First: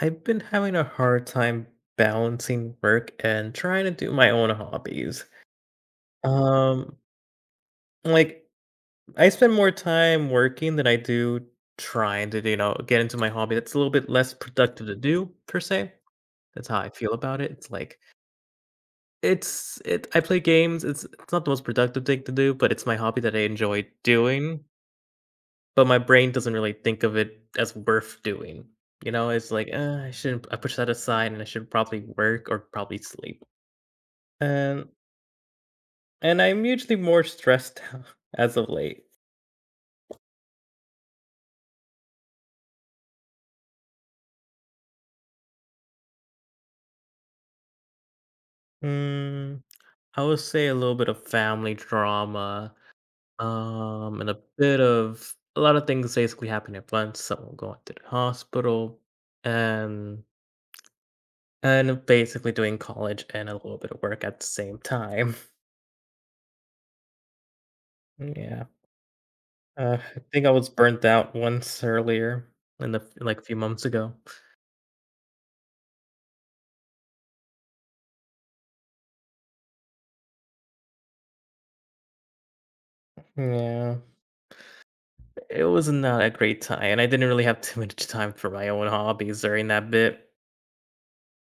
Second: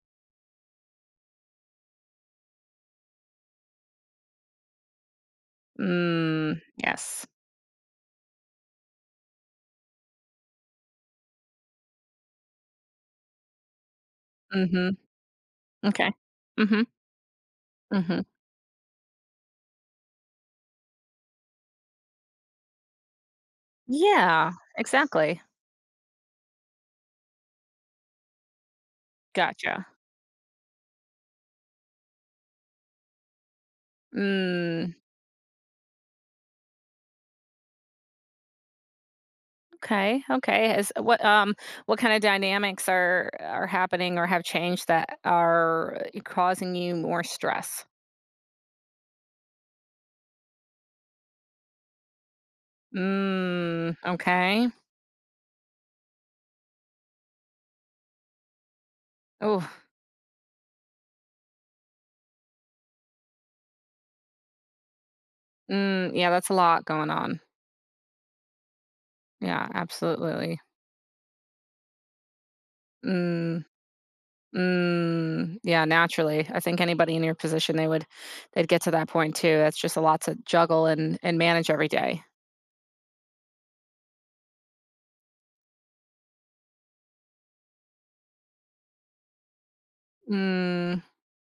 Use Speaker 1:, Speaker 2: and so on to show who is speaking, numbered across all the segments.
Speaker 1: I've been having a hard time balancing work and trying to do my own hobbies.
Speaker 2: Mm,
Speaker 1: Um,
Speaker 2: yes.
Speaker 1: like, I spend more time working than I do trying to, you know, get into my hobby. That's a little bit less productive to
Speaker 2: Mhm.
Speaker 1: do per se.
Speaker 2: Okay.
Speaker 1: That's how
Speaker 2: Mhm,
Speaker 1: I feel about it. It's like
Speaker 2: mhm.
Speaker 1: it's it. I play games. It's not the most productive thing to do, but it's my hobby that I enjoy
Speaker 2: Yeah,
Speaker 1: doing.
Speaker 2: exactly.
Speaker 1: But my brain doesn't really think of it as worth doing. You know, it's like
Speaker 2: Gotcha.
Speaker 1: I shouldn't. I push that aside, and I should probably work or probably sleep. And
Speaker 2: Mm,
Speaker 1: and I'm usually more stressed out as of late.
Speaker 2: okay, okay. Is what kinda dynamics are happening or have changed that are causing you more stress?
Speaker 1: Mm, I would say a little bit of family drama,
Speaker 2: Mm,
Speaker 1: and a
Speaker 2: okay.
Speaker 1: bit of a lot of things basically happening at once. Someone going to the hospital,
Speaker 2: Oh.
Speaker 1: and and basically doing college and a little bit of work at the same time.
Speaker 2: Mm, yeah, that's a lot going on.
Speaker 1: Yeah,
Speaker 2: Yeah,
Speaker 1: I think I
Speaker 2: absolutely.
Speaker 1: was burnt out once earlier in the like a few
Speaker 2: Mm.
Speaker 1: months ago.
Speaker 2: Mm, yeah, naturally. I think anybody in your position, they would they'd get to that point too. That's just a lot to juggle and manage every day.
Speaker 1: Yeah. It was not a great time, and I didn't really have too much time for my own hobbies during that bit.
Speaker 2: Mm,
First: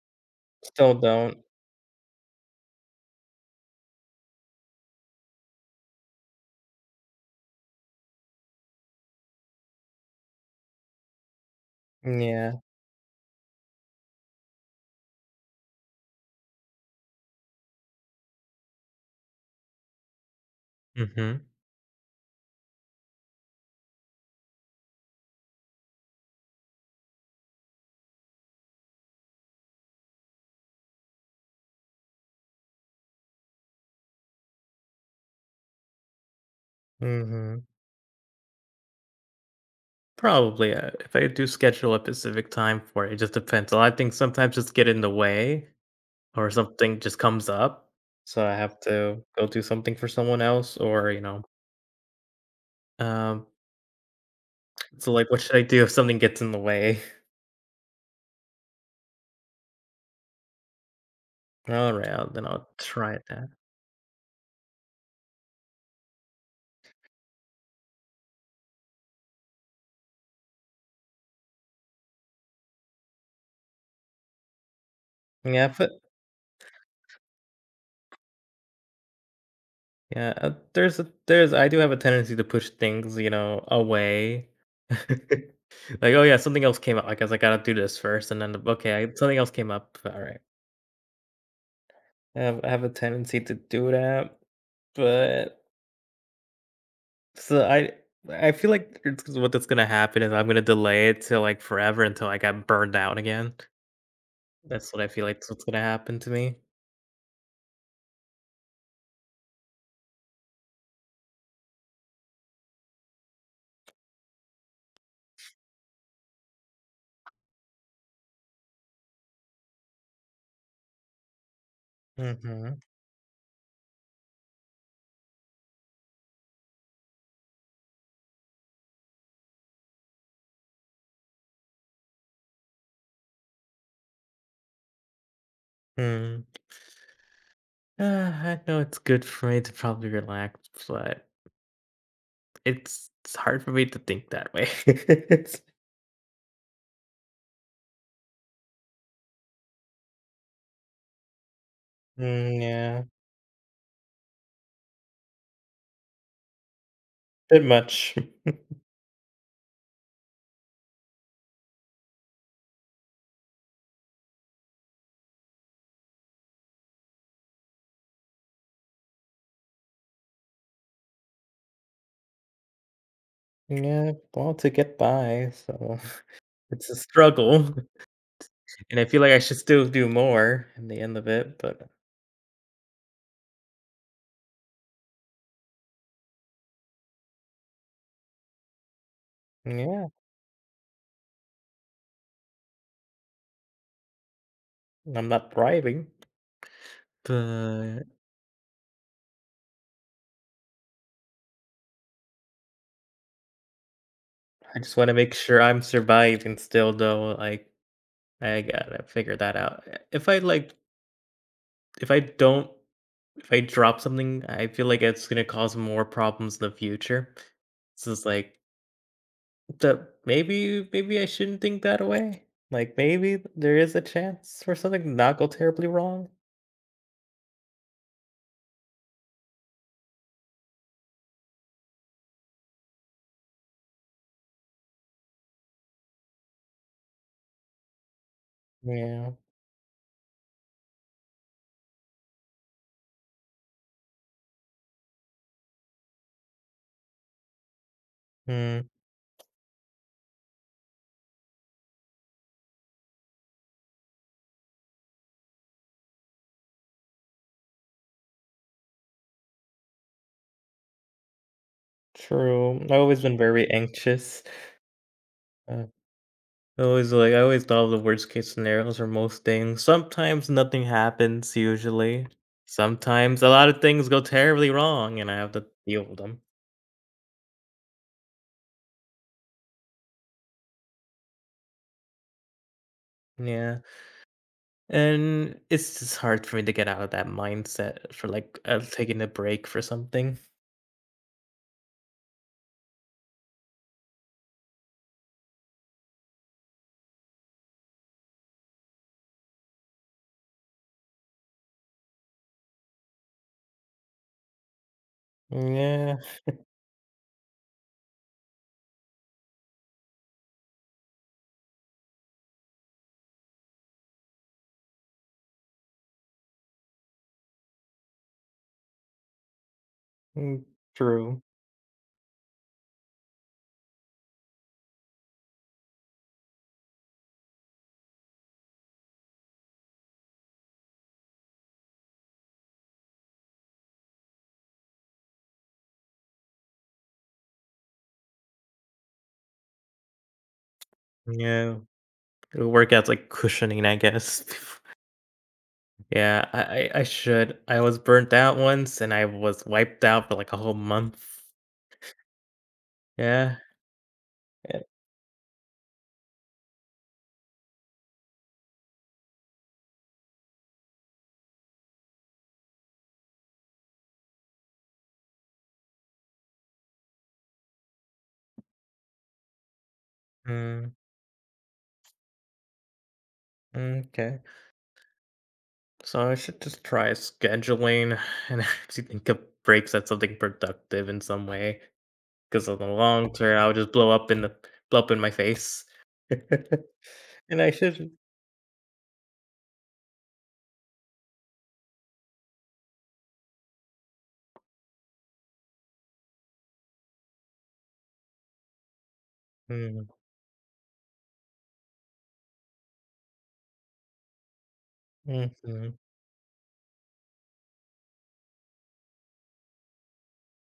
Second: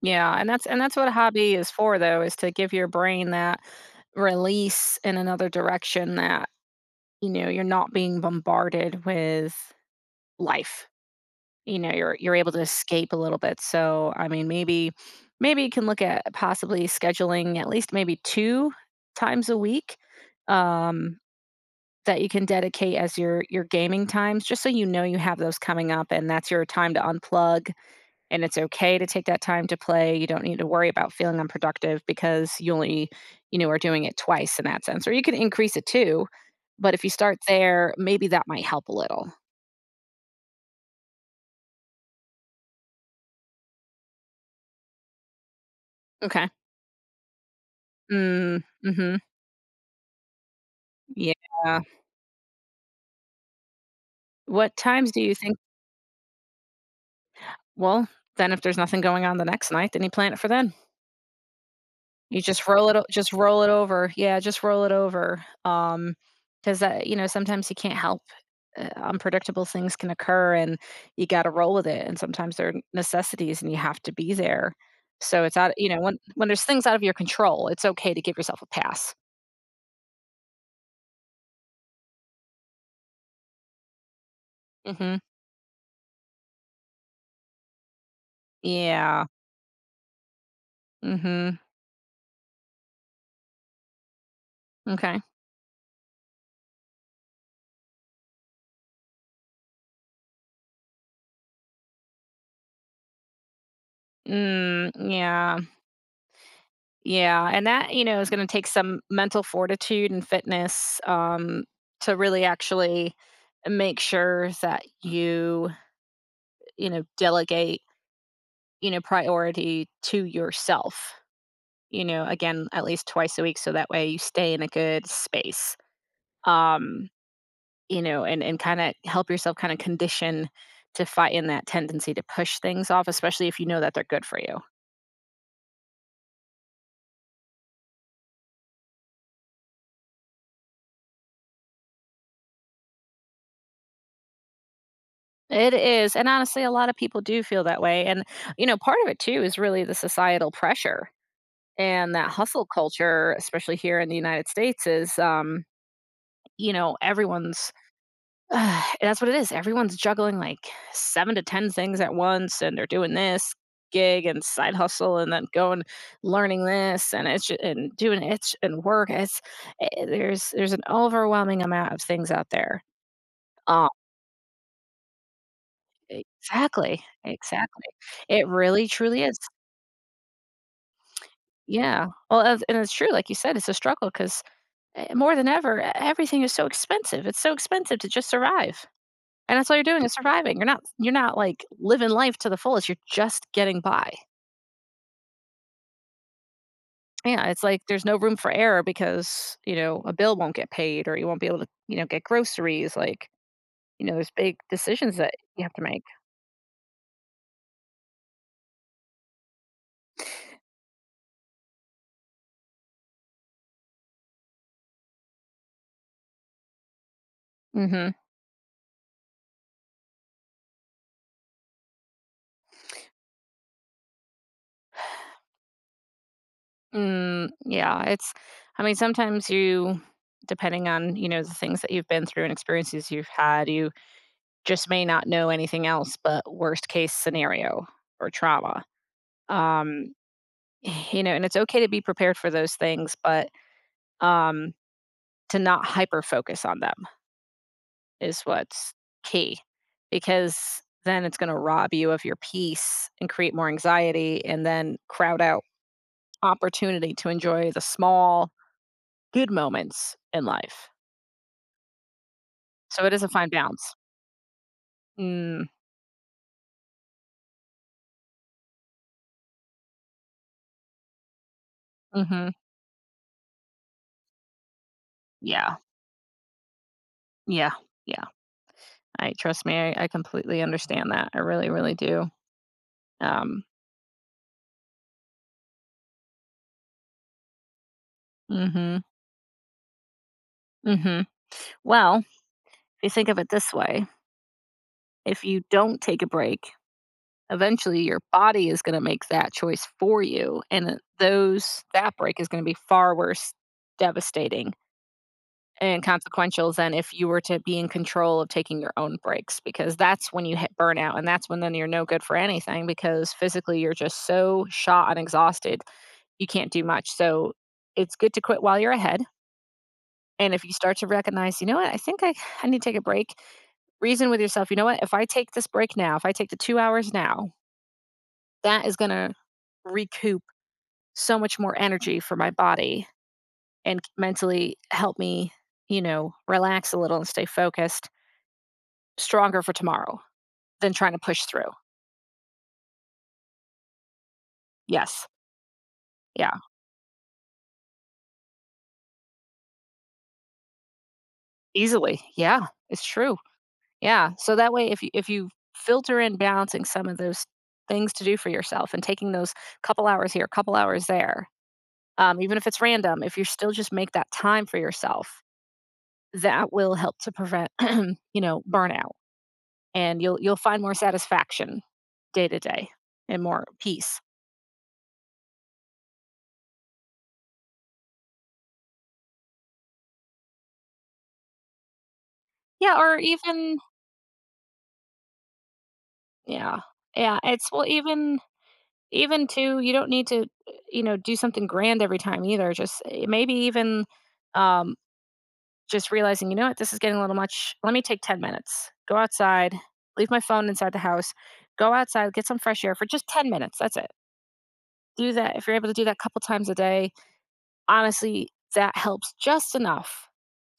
Speaker 2: yeah, and that's
Speaker 1: Still
Speaker 2: what a
Speaker 1: don't.
Speaker 2: hobby is for though, is to give your brain that release in another direction that, you know, you're not being bombarded with life. You know, you're able
Speaker 1: Yeah.
Speaker 2: to escape a little bit. So, I mean, maybe maybe you can look at possibly scheduling at least maybe two times a week, um,
Speaker 1: Mhm.
Speaker 2: that you can dedicate as your gaming times, just so you know you have those coming up, and that's your time to unplug, and it's okay to take that time to play. You don't need to worry about feeling unproductive because you only, you know, are doing it twice in that sense, or you can increase it too, but if you start
Speaker 1: Mhm.
Speaker 2: there, maybe that might help a little.
Speaker 1: Probably, if I do schedule a specific time for it, it just depends. A lot of things sometimes just get in the way
Speaker 2: Okay.
Speaker 1: or something just comes up, so I
Speaker 2: Mm,
Speaker 1: have
Speaker 2: mm-hmm.
Speaker 1: to go do something for someone else or, you know.
Speaker 2: Yeah.
Speaker 1: um,
Speaker 2: What times
Speaker 1: so,
Speaker 2: do
Speaker 1: like,
Speaker 2: you
Speaker 1: what should
Speaker 2: think?
Speaker 1: I do if something gets in the way?
Speaker 2: Well, then if there's nothing going on the next night, then you plan it for then.
Speaker 1: All right,
Speaker 2: You
Speaker 1: then
Speaker 2: just
Speaker 1: I'll
Speaker 2: roll it o
Speaker 1: try
Speaker 2: just
Speaker 1: that.
Speaker 2: roll it over. Yeah, just roll it over. Because that, you know, sometimes you can't help, unpredictable things can occur, and you gotta roll with it, and sometimes they're necessities, and you have to be there. So it's
Speaker 1: Yeah,
Speaker 2: out you
Speaker 1: but
Speaker 2: know, when there's things out of your control, it's okay to give yourself a pass.
Speaker 1: Yeah. there's a there's I do have a tendency to push things, you know, away.
Speaker 2: Mhm.
Speaker 1: Like, "Oh, yeah, something else came up. I guess I gotta do this first." And then, "Okay,
Speaker 2: Yeah.
Speaker 1: something else came up. All right."
Speaker 2: Mhm.
Speaker 1: I have a tendency to do that,
Speaker 2: Okay.
Speaker 1: but so I feel like it's what that's gonna happen is I'm gonna delay it to, like, forever until I got burned out again.
Speaker 2: Mm,
Speaker 1: That's what I feel like is
Speaker 2: yeah.
Speaker 1: what's gonna happen to me.
Speaker 2: Yeah, and that, you know, is gonna take some mental fortitude and fitness, to really actually make sure that you know, delegate, you know, priority to yourself, you know, again,
Speaker 1: Mhm,
Speaker 2: at least twice a week, so that way you stay in a good space. Um, you know, and kinda help yourself kinda condition to fight in that tendency to push things off, especially if you know that they're good for you.
Speaker 1: mm. I know it's good for me to probably relax, but it's hard for me to think that way. It's-
Speaker 2: It is, and honestly, a lot of people do feel that way, and, you know, part of it too is really the societal pressure and that
Speaker 1: Mm,
Speaker 2: hustle
Speaker 1: yeah,
Speaker 2: culture, especially here in the United States, is, you know,
Speaker 1: bit
Speaker 2: everyone's
Speaker 1: much.
Speaker 2: that's what it is. Everyone's juggling, like, 7 to 10 things at once, and they're doing this gig and side hustle and then going learning this, and it's ju and doing it's and work. It's there's an overwhelming amount of things out there. Um.
Speaker 1: Yeah, well, to get by, so it's a
Speaker 2: Exactly,
Speaker 1: struggle,
Speaker 2: exactly. It really,
Speaker 1: and I feel
Speaker 2: truly
Speaker 1: like
Speaker 2: is.
Speaker 1: I should still do more in the end of it, but
Speaker 2: Yeah. Well, and it's true, like you said, it's a struggle because more than ever, everything is so expensive. It's so expensive to just survive, and that's all you're doing
Speaker 1: yeah,
Speaker 2: is surviving. You're not like living life to the fullest. You're just getting by.
Speaker 1: I'm not thriving.
Speaker 2: Yeah, it's like there's
Speaker 1: But
Speaker 2: no room for error because you know a bill won't get paid, or you won't be able to, you know, get groceries. Like you know, there's big
Speaker 1: I just wanna
Speaker 2: decisions that
Speaker 1: make sure
Speaker 2: you have to
Speaker 1: I'm
Speaker 2: make.
Speaker 1: surviving still though, like, I gotta figure that out. if I, like if I don't if I drop something, I feel like it's gonna cause more problems in the future. So
Speaker 2: Hmm.
Speaker 1: it's like The maybe I shouldn't think that way. Like, maybe there is a chance for something to not go terribly wrong.
Speaker 2: Mm, yeah, it's. I mean, sometimes you, depending on you know the things that you've been through and experiences you've had, you just may not know anything else but worst case scenario or trauma.
Speaker 1: Yeah.
Speaker 2: Um, you know, and it's okay to be prepared for those things, but um, to not hyper focus on them is
Speaker 1: Mm,
Speaker 2: what's key, because then it's going to rob you of your peace and create more anxiety and then crowd out opportunity to enjoy the small good moments in life.
Speaker 1: true. I've
Speaker 2: So it
Speaker 1: always
Speaker 2: is a
Speaker 1: been
Speaker 2: fine
Speaker 1: very
Speaker 2: balance.
Speaker 1: anxious.
Speaker 2: Mm,
Speaker 1: Uh, I always thought of the worst case scenarios for most things. Sometimes nothing happens usually.
Speaker 2: hmm.
Speaker 1: Sometimes a lot of things go terribly wrong and I have to
Speaker 2: Yeah.
Speaker 1: deal with them.
Speaker 2: Yeah. Yeah. I Trust me, I completely understand that. I really, really do. Um,
Speaker 1: Yeah. And it's just hard for me to get out of that mindset for
Speaker 2: mhm,
Speaker 1: taking a break for something.
Speaker 2: mhm. Well, if you think of it this way, if you don't take a break, eventually your body is going to make that choice for you, and those that break is going to be far worse, devastating, and
Speaker 1: Yeah.
Speaker 2: consequential than if you were to be in control of taking your own breaks, because that's when you hit burnout, and that's when then you're no good for anything because physically you're just so shot and exhausted, you can't do much. So it's good to quit while you're ahead. And if
Speaker 1: Mm,
Speaker 2: you start to
Speaker 1: true.
Speaker 2: recognize, you know what, I need to take a break, reason with yourself, you know what, if I take this break now, if I take the 2 hours now, that is going to recoup so much more energy for my body and mentally help me, you know, relax a little and stay focused, stronger for tomorrow than trying to push through.
Speaker 1: Yeah, it'll work as, like, cushioning, I guess.
Speaker 2: Yes.
Speaker 1: Yeah,
Speaker 2: Yeah.
Speaker 1: I should. I was burnt out once, and I was wiped out for, like, a whole month.
Speaker 2: Easily. Yeah. It's true.
Speaker 1: Yeah,
Speaker 2: Yeah. So that
Speaker 1: eh
Speaker 2: way, if you filter in balancing some of those things to do for yourself and taking those couple hours here, couple hours there, even if it's random, if you still just make that time for yourself, that will help to prevent, you know, burnout, and you'll find
Speaker 1: mm,
Speaker 2: more satisfaction day to day and more peace.
Speaker 1: m'kay. So I should just try scheduling and actually think of breaks as something productive in some way, because in the
Speaker 2: Yeah, or
Speaker 1: long term, I'll
Speaker 2: even
Speaker 1: just blow up in my face.
Speaker 2: yeah, yeah.
Speaker 1: And
Speaker 2: It's
Speaker 1: I
Speaker 2: well,
Speaker 1: should
Speaker 2: even even too, you don't need to, you know, do something grand every time either. Just maybe even um, just realizing, you know what, this is getting a little much. Let me take 10 minutes. Go outside.
Speaker 1: Mm,
Speaker 2: Leave my phone inside the house. Go outside. Get some fresh air for just 10 minutes. That's it. Do that if you're able to
Speaker 1: mhm,
Speaker 2: do that a couple times a day, honestly, that helps just enough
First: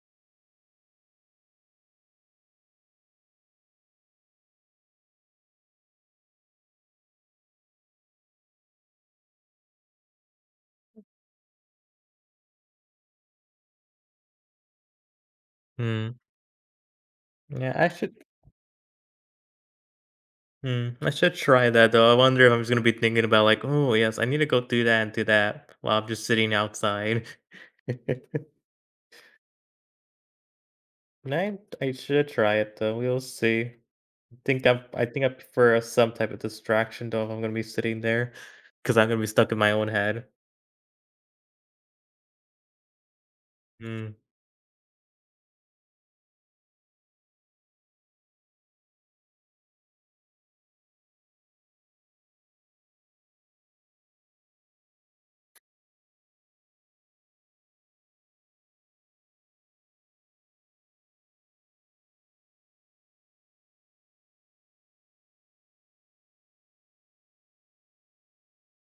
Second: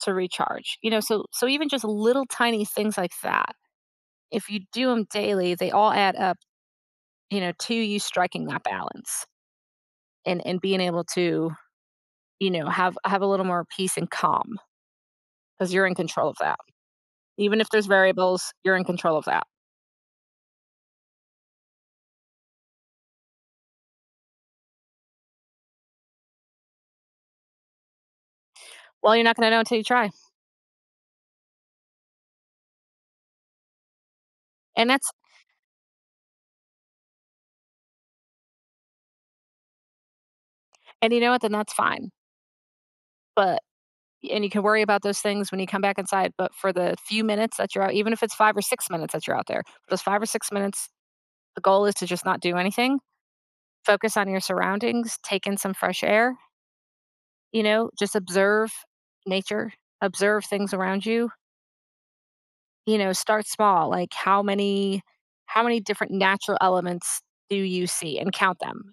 Speaker 2: to recharge, you know, so so even just little tiny things like that, if you do them daily, they all add up, you know, to you striking that balance and being able to, you know, have a little more peace and calm because you're in
Speaker 1: mm.
Speaker 2: control of that, even if
Speaker 1: Yeah,
Speaker 2: there's variables, you're in control of that.
Speaker 1: I should try that though. I wonder if I'm just gonna be thinking about, like, "Oh, yes, I need to go do that and do that," while I'm just sitting outside.
Speaker 2: Well, you're not going to know until you try.
Speaker 1: And I should try it though, we'll see.
Speaker 2: and
Speaker 1: I
Speaker 2: that's
Speaker 1: think I prefer some type of distraction though if I'm gonna be sitting there because I 'cause I'm gonna be stuck in my own head.
Speaker 2: and you know what, then that's fine, but
Speaker 1: Mm,
Speaker 2: and you can worry about those things when you come back inside. But for the few minutes that you're out, even if it's 5 or 6 minutes that you're out there, those 5 or 6 minutes, the goal is to just not do anything, focus on your surroundings, take in some fresh air, you know, just observe nature, observe things around you, you know, start small. How many different natural elements do you see, and count them?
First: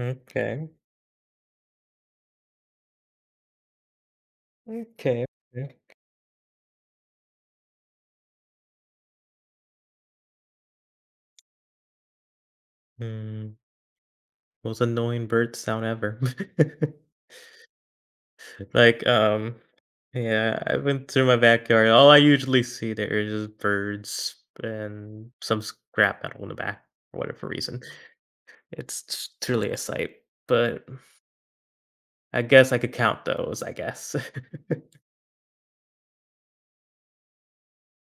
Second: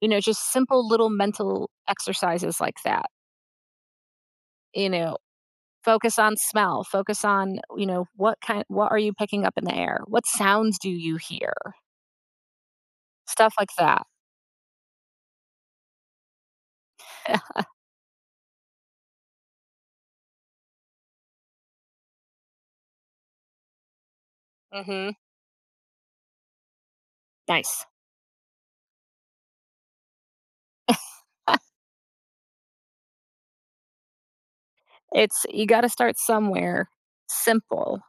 Speaker 2: You know, just simple little mental exercises like that, you know,
Speaker 1: Okay, okay.
Speaker 2: focus on smell, focus on, you know, what kind, what are you picking up in the air, what sounds do you hear,
Speaker 1: Mm,
Speaker 2: stuff like that.
Speaker 1: most annoying bird sound ever. Like, yeah, I went through my backyard. All I usually see there is just birds
Speaker 2: Hmm.
Speaker 1: and some scrap metal in the back for whatever reason.
Speaker 2: Nice.
Speaker 1: It's truly a sight, but I guess I could count those, I guess.
Speaker 2: It's you got to start somewhere simple,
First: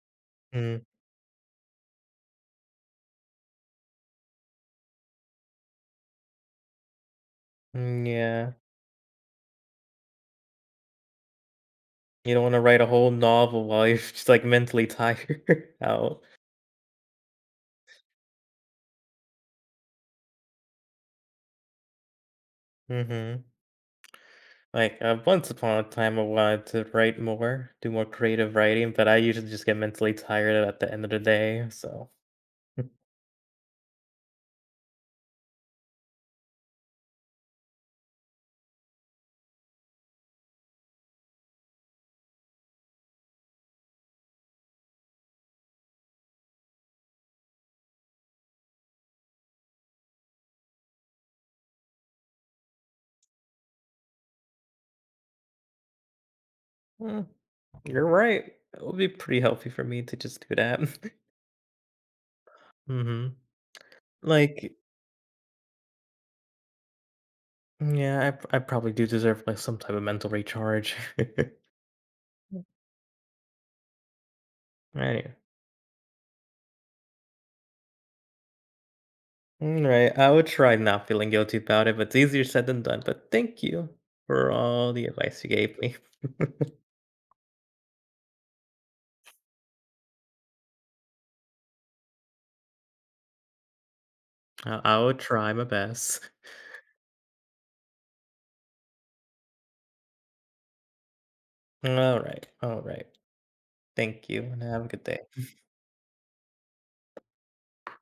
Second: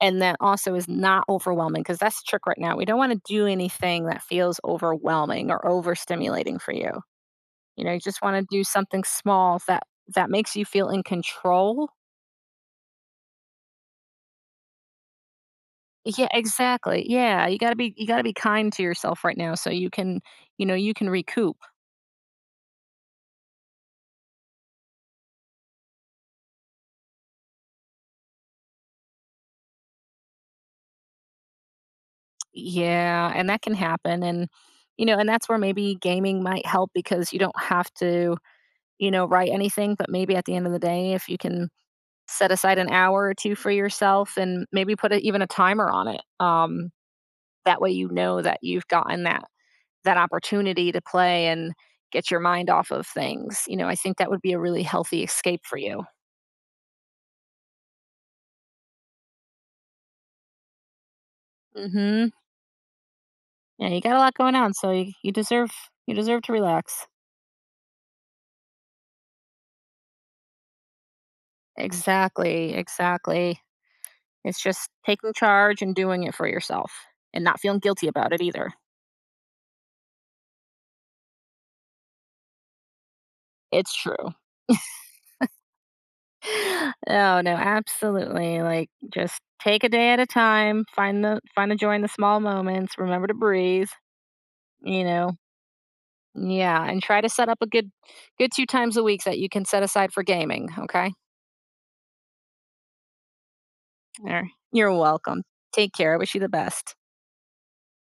Speaker 2: and that also
Speaker 1: Mm,
Speaker 2: is not overwhelming because that's the trick right now. We don't want to do anything that feels overwhelming or overstimulating for you. You know, you
Speaker 1: mm,
Speaker 2: just want to
Speaker 1: yeah.
Speaker 2: do something small that that makes you feel in control.
Speaker 1: You don't want to write a whole novel while you're just, like, mentally tired out.
Speaker 2: Yeah, exactly, yeah, you got to be, you got to be kind to yourself right now so you can, you know, you can recoup.
Speaker 1: Mm-hmm. Like, once upon a time, I wanted to write more, do more creative writing, but I usually just get mentally tired at the end of the day, so.
Speaker 2: Yeah, and that can happen, and you know, and that's where maybe gaming might help because you don't have to, you know, write anything, but maybe at the end of the day if you can set aside an hour or 2 for yourself and maybe put a, even a timer on it. Um, that way you know that you've gotten that that opportunity to play and get your mind off of things. You know, I think that would be a really healthy escape for you.
Speaker 1: Mm, you're right. It would be pretty healthy for me to just do that.
Speaker 2: Mhm.
Speaker 1: Mhm.
Speaker 2: Yeah, you got a lot going on,
Speaker 1: Like,
Speaker 2: so you, you deserve to relax.
Speaker 1: yeah, I probably do deserve, like, some type of mental recharge.
Speaker 2: Exactly, exactly. It's just taking
Speaker 1: Anyway.
Speaker 2: charge and doing it for yourself and not feeling guilty about it either.
Speaker 1: Alright, I would try not feeling guilty about it, but it's easier said than done, but thank you
Speaker 2: It's true.
Speaker 1: for all the advice you gave me.
Speaker 2: Oh, no, absolutely, like, just take a day at a time, find the joy in the small moments, remember to breathe,
Speaker 1: I
Speaker 2: you
Speaker 1: will
Speaker 2: know?
Speaker 1: try my best.
Speaker 2: Yeah, and try to set up a good good 2 times a week that you can set aside for gaming, okay?
Speaker 1: Alright, alright. Thank you,
Speaker 2: Alri
Speaker 1: and have a
Speaker 2: You're
Speaker 1: good day.
Speaker 2: welcome. Take care, I wish you the best.